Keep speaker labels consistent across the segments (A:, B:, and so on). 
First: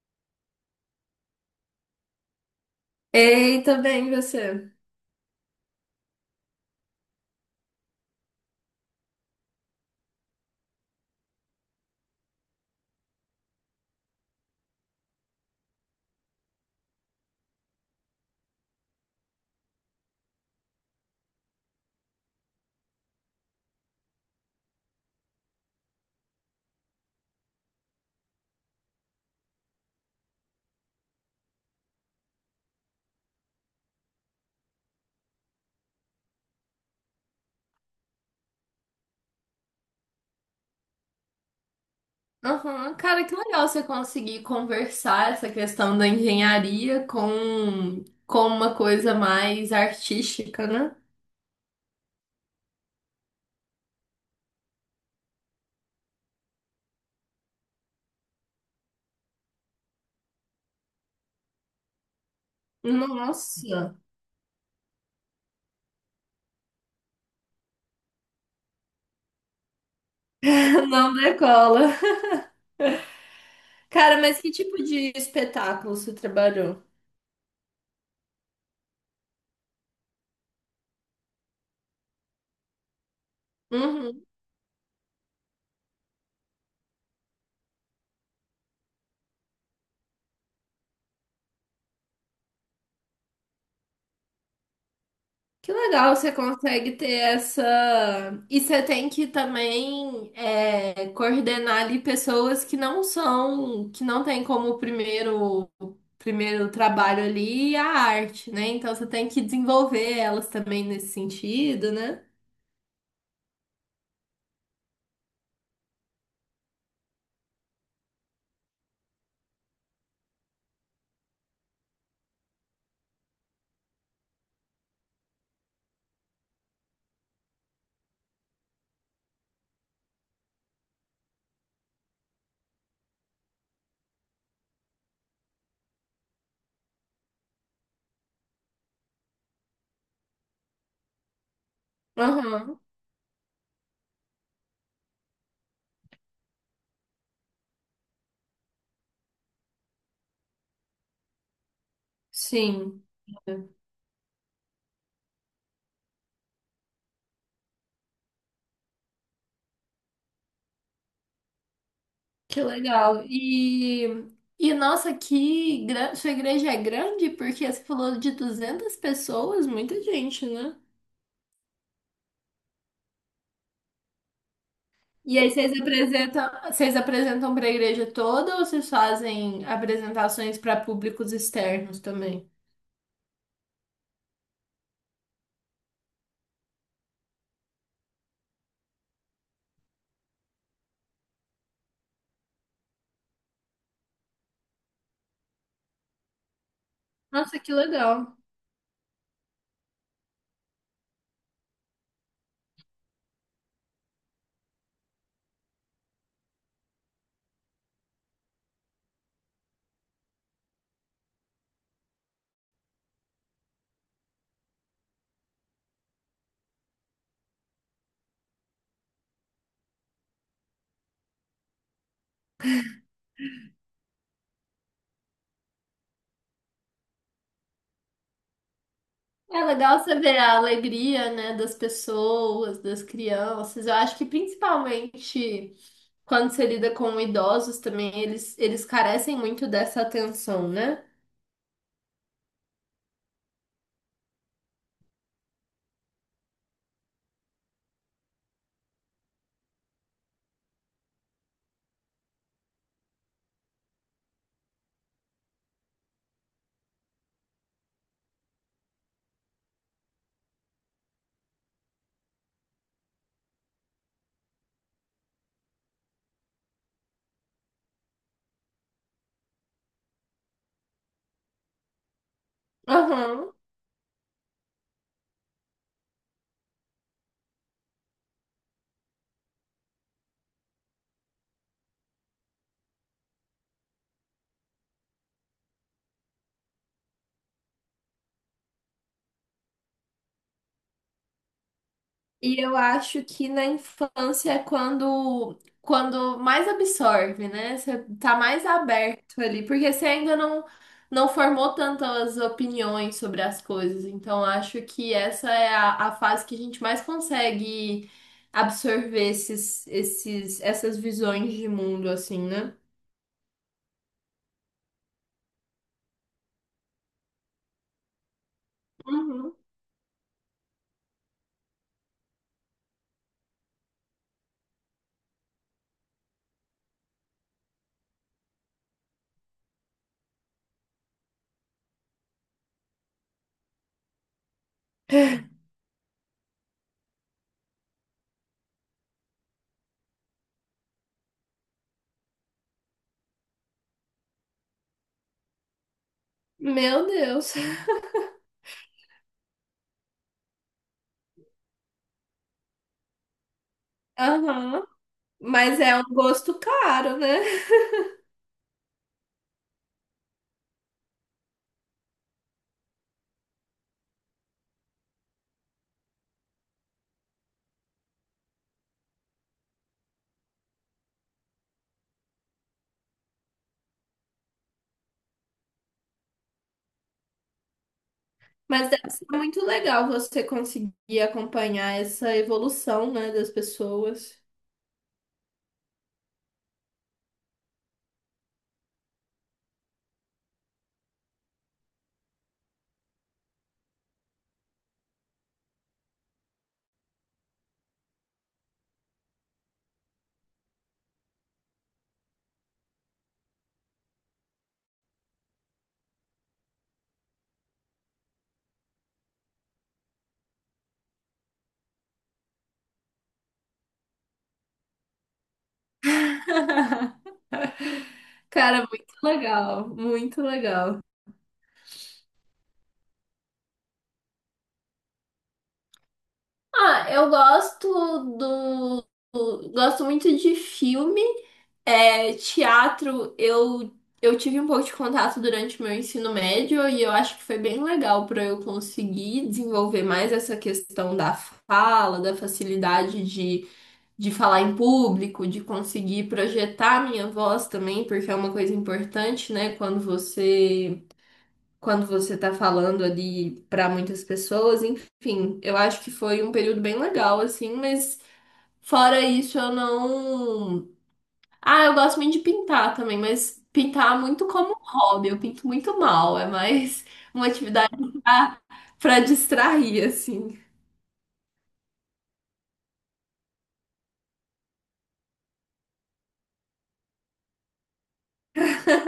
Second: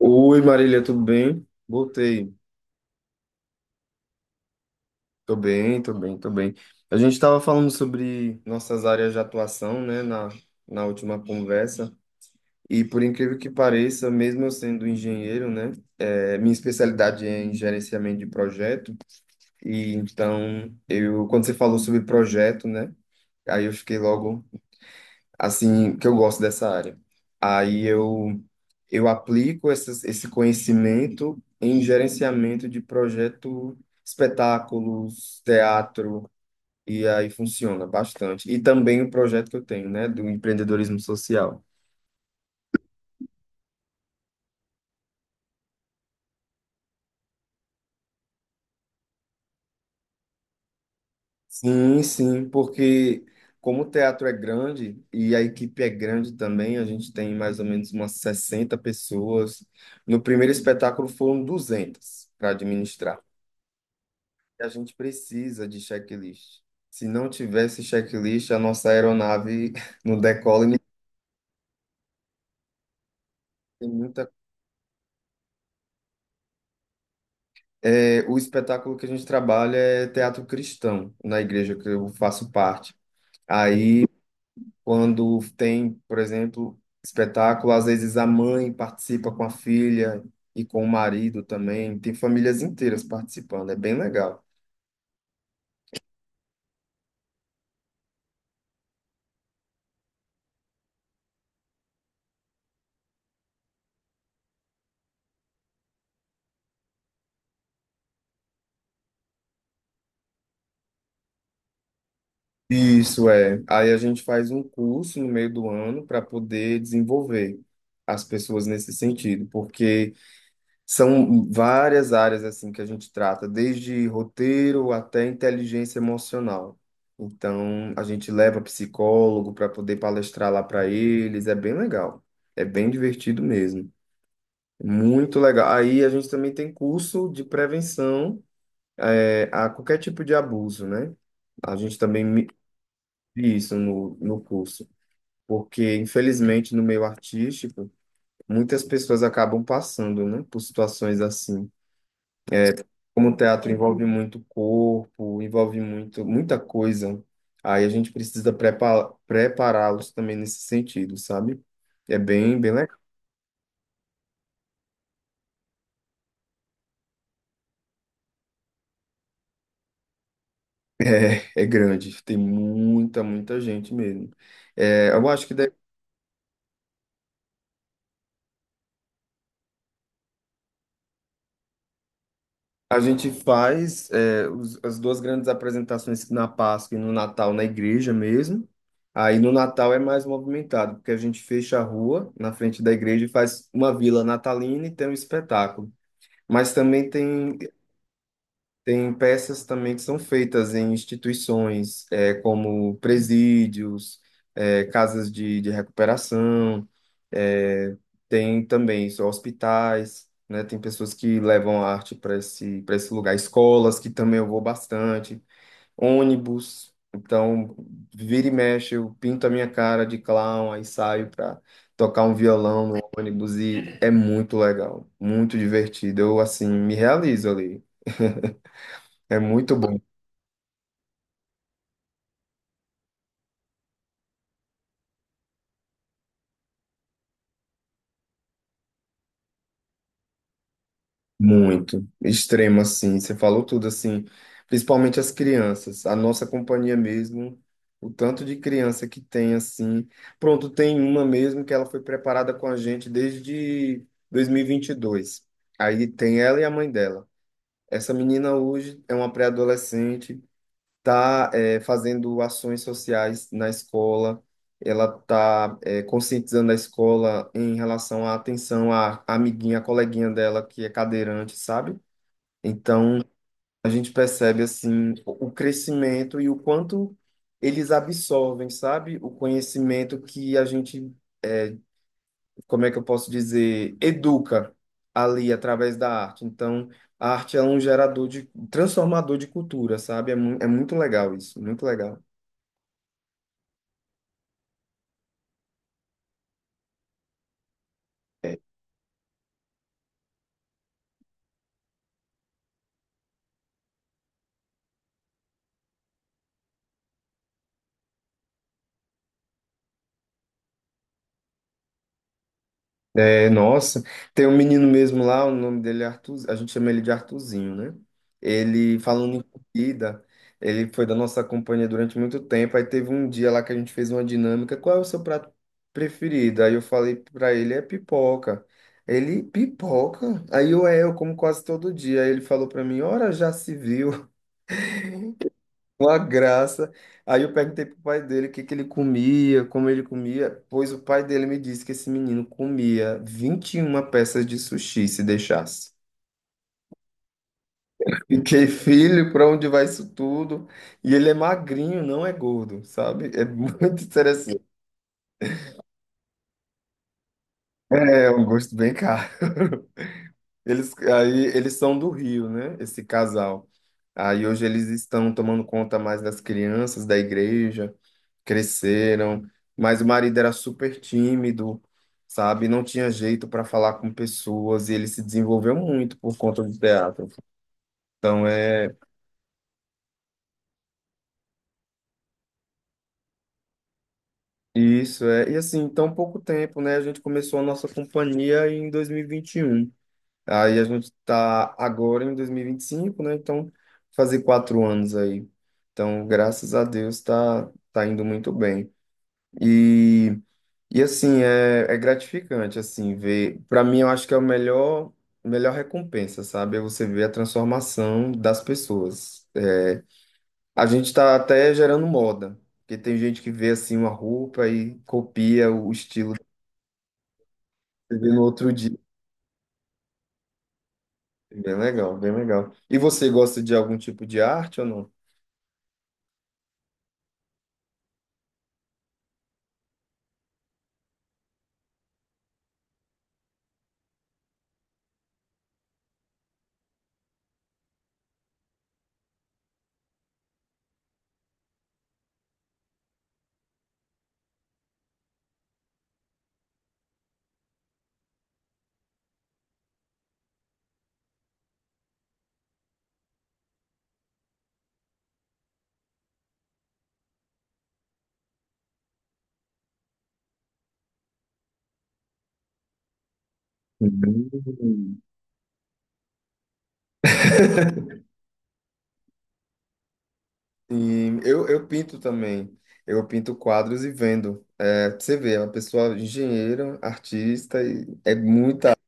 A: Oi, Marília, tudo bem? Voltei.
B: Eita, bem você.
A: Tô bem, tô bem, tô bem. A gente estava falando sobre nossas áreas de atuação, né, na última conversa. E por incrível que pareça, mesmo eu sendo engenheiro, né, minha especialidade é em gerenciamento de projeto. E então, eu, quando você falou sobre projeto, né, aí eu fiquei logo assim, que eu gosto dessa área. Aí eu aplico esse conhecimento em gerenciamento de projeto, espetáculos, teatro, e aí funciona bastante. E também o projeto que eu tenho, né, do empreendedorismo social.
B: Uhum. Cara, que legal você conseguir conversar essa questão da engenharia com uma coisa mais artística, né?
A: Sim, sim, porque como o teatro é grande e a equipe é grande também, a gente tem mais ou menos umas 60 pessoas. No primeiro espetáculo foram 200 para administrar.
B: Nossa,
A: A gente precisa de checklist. Se não tivesse checklist, a nossa aeronave não decola e nem
B: não decola.
A: tem
B: Cara,
A: muita.
B: mas que tipo de espetáculo você trabalhou?
A: É, o espetáculo que a gente trabalha é teatro cristão, na igreja que eu faço parte. Aí, quando tem, por exemplo, espetáculo, às vezes a mãe participa com a filha e com o marido também. Tem famílias inteiras participando, é bem legal.
B: Que legal, você consegue ter essa. E você tem que também coordenar ali pessoas que não são, que não têm como primeiro, primeiro trabalho ali é a arte, né? Então você tem que desenvolver elas também nesse sentido, né?
A: Isso é. Aí a gente faz um curso no meio do ano para poder desenvolver as pessoas nesse sentido, porque são várias áreas assim que a gente trata, desde roteiro até inteligência emocional. Então, a gente leva psicólogo para poder palestrar lá para eles, é bem legal. É bem divertido mesmo. Muito legal. Aí a gente também tem curso de prevenção, a qualquer tipo de abuso, né? A gente também
B: Aham,
A: isso no curso, porque infelizmente no meio artístico muitas pessoas acabam passando, né, por situações assim.
B: sim.
A: Como o teatro envolve muito corpo, envolve muito muita coisa, aí a gente precisa prepará-los também nesse sentido, sabe? É
B: Que
A: bem legal.
B: legal. E nossa, que sua igreja é grande porque você falou de 200 pessoas, muita gente, né?
A: É, é grande, tem muita gente mesmo. É, eu
B: E
A: acho
B: aí
A: que
B: vocês apresentam para a igreja toda ou vocês fazem apresentações para públicos externos também?
A: a gente faz é, as duas grandes apresentações na Páscoa e no Natal na igreja mesmo. Aí no Natal é mais movimentado, porque a gente fecha a rua na frente da igreja e faz uma vila natalina e tem um espetáculo. Mas também tem
B: Nossa, que legal.
A: tem peças também que são feitas em instituições, como presídios, casas de recuperação, é, tem também só hospitais, né? Tem pessoas que levam arte para para esse lugar, escolas, que também eu vou bastante, ônibus. Então, vira e mexe, eu pinto a minha cara de clown, aí saio para tocar um violão no ônibus e é muito legal, muito divertido. Eu, assim, me realizo ali. É
B: É
A: muito
B: legal
A: bom,
B: você ver a alegria, né, das pessoas, das crianças. Eu acho que principalmente quando você lida com idosos também, eles carecem muito dessa atenção, né?
A: muito. Extremo, assim. Você falou tudo, assim. Principalmente as crianças. A nossa companhia mesmo, o tanto de criança que tem, assim. Pronto, tem uma mesmo que ela foi preparada com a gente desde dois mil e vinte e dois. Aí tem ela e a mãe dela. Essa menina hoje é uma pré-adolescente, está fazendo ações sociais na escola, ela está conscientizando a escola em relação à atenção à amiguinha, à coleguinha dela que é cadeirante, sabe? Então,
B: Aham.
A: a gente percebe assim o crescimento e o quanto eles absorvem, sabe? O conhecimento que a gente, eh, como é que eu posso dizer, educa ali através da arte. Então, a arte é um gerador de, transformador de cultura, sabe? É, mu é muito legal isso, muito legal.
B: E eu acho que na infância é quando, quando mais absorve, né? Você tá mais aberto ali, porque você ainda não, não formou tantas opiniões sobre as coisas. Então, acho que essa é a fase que a gente mais consegue absorver essas visões de mundo, assim, né?
A: É, nossa, tem um menino mesmo lá, o nome dele é Arthur, a gente chama ele de Arthurzinho, né? Ele, falando em
B: Uhum.
A: comida, ele foi da nossa companhia durante muito tempo, aí teve um dia lá que a gente fez uma dinâmica, qual é o seu prato preferido? Aí eu falei pra ele, é pipoca. Ele, pipoca? Aí eu, é, eu como quase todo dia. Aí ele falou pra mim, ora, já se viu. Uma graça. Aí eu perguntei pro pai dele o que que ele comia, como ele comia, pois o pai dele me disse que esse menino comia 21 peças de sushi se deixasse.
B: Meu Deus.
A: Fiquei, filho, para onde vai isso tudo? E ele é magrinho, não é gordo, sabe? É muito interessante.
B: Aham. Mas é um gosto caro, né?
A: É um gosto bem caro. Eles, aí, eles são do Rio, né? Esse casal. Aí hoje eles estão tomando conta mais das crianças da igreja, cresceram, mas o marido era super tímido, sabe? Não tinha jeito para falar com pessoas e ele se desenvolveu muito por conta do teatro. Então
B: Mas
A: é
B: deve ser muito legal você conseguir acompanhar essa evolução, né, das pessoas.
A: isso, é. E assim, tão pouco tempo, né? A gente começou a nossa companhia em 2021. Aí a gente está agora em 2025, né? Então, fazer 4 anos aí. Então, graças a Deus, tá, tá indo muito bem. E, e assim, é, é gratificante, assim, ver. Para mim, eu acho que é o melhor, melhor recompensa, sabe? É você ver a transformação das pessoas. É, a gente está até gerando moda, porque tem gente que vê, assim, uma roupa e copia o estilo que você vê no outro
B: Cara,
A: dia.
B: muito legal, muito legal.
A: Bem legal, bem legal. E você gosta de algum tipo de arte ou não?
B: Ah, eu gosto do, gosto muito de filme, é, teatro. Eu tive um pouco de contato durante o meu ensino médio e eu acho que foi bem legal para eu conseguir desenvolver mais essa questão da fala, da facilidade de falar em público, de conseguir projetar a minha voz também, porque é uma coisa importante, né? Quando você tá falando ali para muitas pessoas, enfim, eu acho que foi um período bem legal assim, mas fora isso eu não. Ah, eu gosto muito de pintar também, mas pintar é muito como um
A: Hum.
B: hobby, eu pinto muito mal, é mais uma atividade pra, pra distrair assim.
A: Sim, eu pinto também. Eu pinto quadros e vendo. É, pra você vê, é uma pessoa engenheira, artista, e é muita área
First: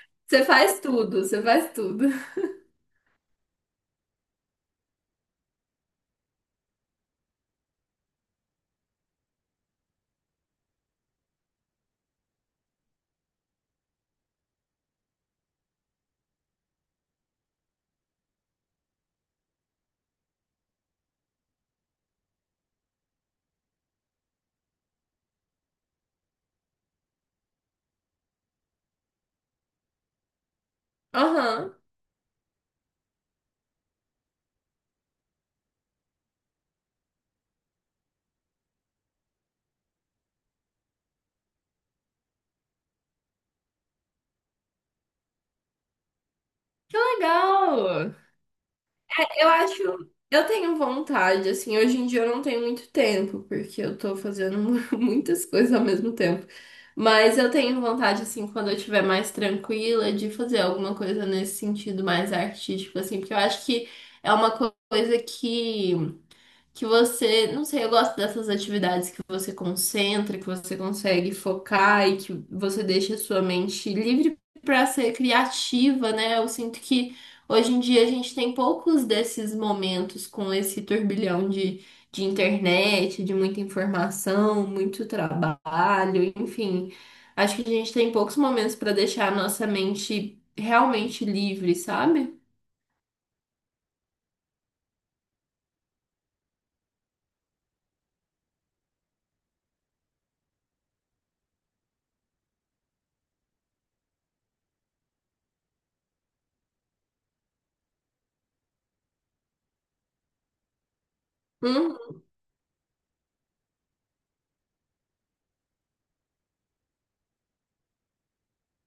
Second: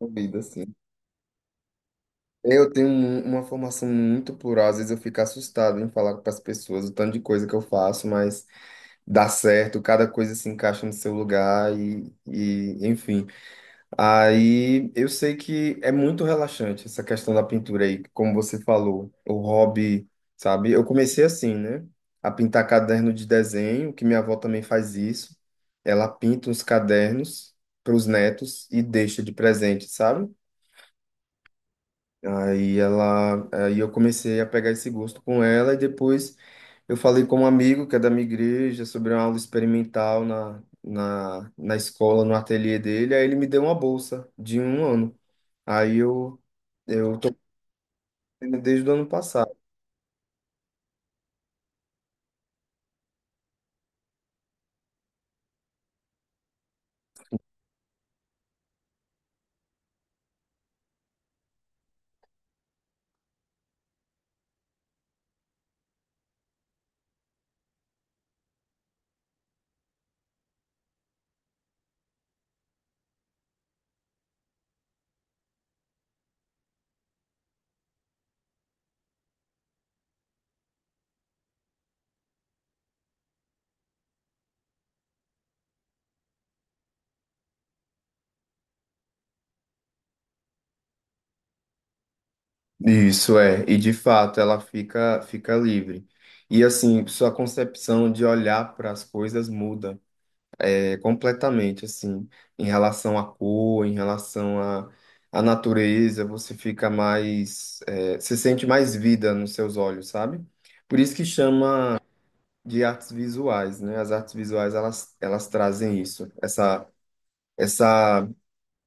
A: envolvida,
B: Você
A: assim.
B: faz tudo, você faz tudo.
A: Eu tenho uma formação muito plural, às vezes eu fico assustado em falar para as pessoas o tanto de coisa que eu faço, mas dá certo, cada coisa se encaixa no seu lugar e enfim. Aí eu sei que é muito relaxante essa questão da pintura aí, como você falou, o hobby, sabe? Eu comecei assim, né? A pintar caderno de desenho, que minha avó também faz isso. Ela pinta os cadernos para os netos e deixa de presente, sabe?
B: Aham.
A: Aí eu comecei a pegar esse gosto com ela e depois eu falei com um amigo que é da minha igreja sobre uma aula experimental na escola, no ateliê dele, aí ele me deu uma bolsa de um ano. Aí eu tô
B: Legal!
A: fazendo desde o ano
B: Eu
A: passado.
B: acho, eu tenho vontade, assim, hoje em dia eu não tenho muito tempo, porque eu tô fazendo muitas coisas ao mesmo tempo. Mas eu tenho vontade, assim, quando eu estiver mais tranquila, de fazer alguma coisa nesse sentido mais artístico, assim, porque eu acho que é uma coisa que você, não sei, eu gosto dessas atividades que você concentra, que você consegue focar e que você deixa a sua mente livre para ser criativa, né? Eu sinto que hoje em dia a gente tem poucos desses momentos com esse turbilhão de internet, de muita informação, muito trabalho, enfim. Acho que a gente tem poucos momentos para deixar a nossa mente realmente livre, sabe?
A: Isso é, e de fato ela fica livre. E assim, sua concepção de olhar para as coisas muda. É completamente assim, em relação à cor, em relação à natureza, você fica mais, é, você sente mais vida nos seus olhos, sabe? Por isso que chama
B: Hum,
A: de artes visuais, né? As artes visuais, elas trazem isso, essa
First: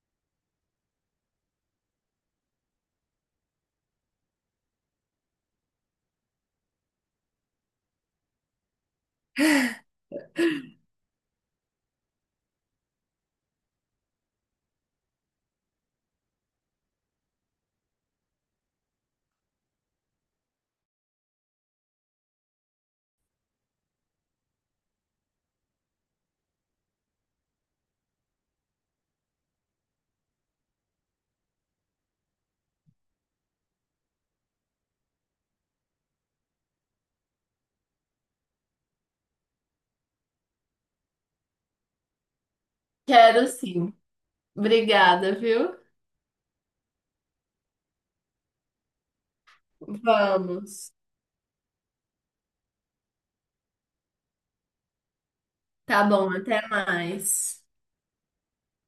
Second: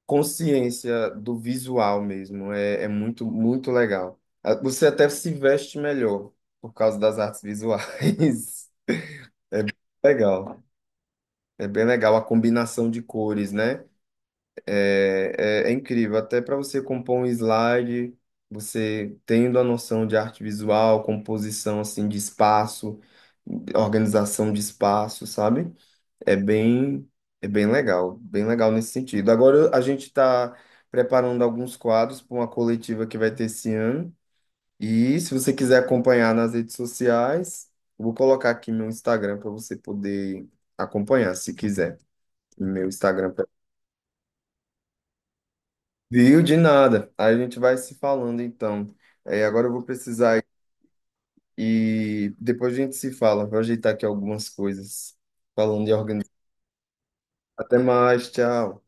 A: consciência do visual mesmo, é muito, muito legal. Ah, você até se veste melhor por causa das artes visuais. Legal. É bem legal a combinação de cores, né? É incrível, até para você compor um slide, você tendo a noção de arte visual, composição assim de espaço, organização de espaço, sabe? É bem, é bem legal nesse sentido. Agora a gente está preparando alguns quadros para uma coletiva que vai ter esse ano. E se você quiser acompanhar nas redes sociais, eu vou colocar aqui meu Instagram para você poder acompanhar, se quiser. Meu Instagram.
B: quero sim. Obrigada, viu?
A: Viu? De nada. Aí a gente vai se falando então. É, agora eu vou precisar ir-
B: Vamos.
A: e depois a gente se fala. Vou ajeitar aqui algumas coisas. Falando de
B: Tá
A: organização.
B: bom, até mais.
A: Até mais, tchau.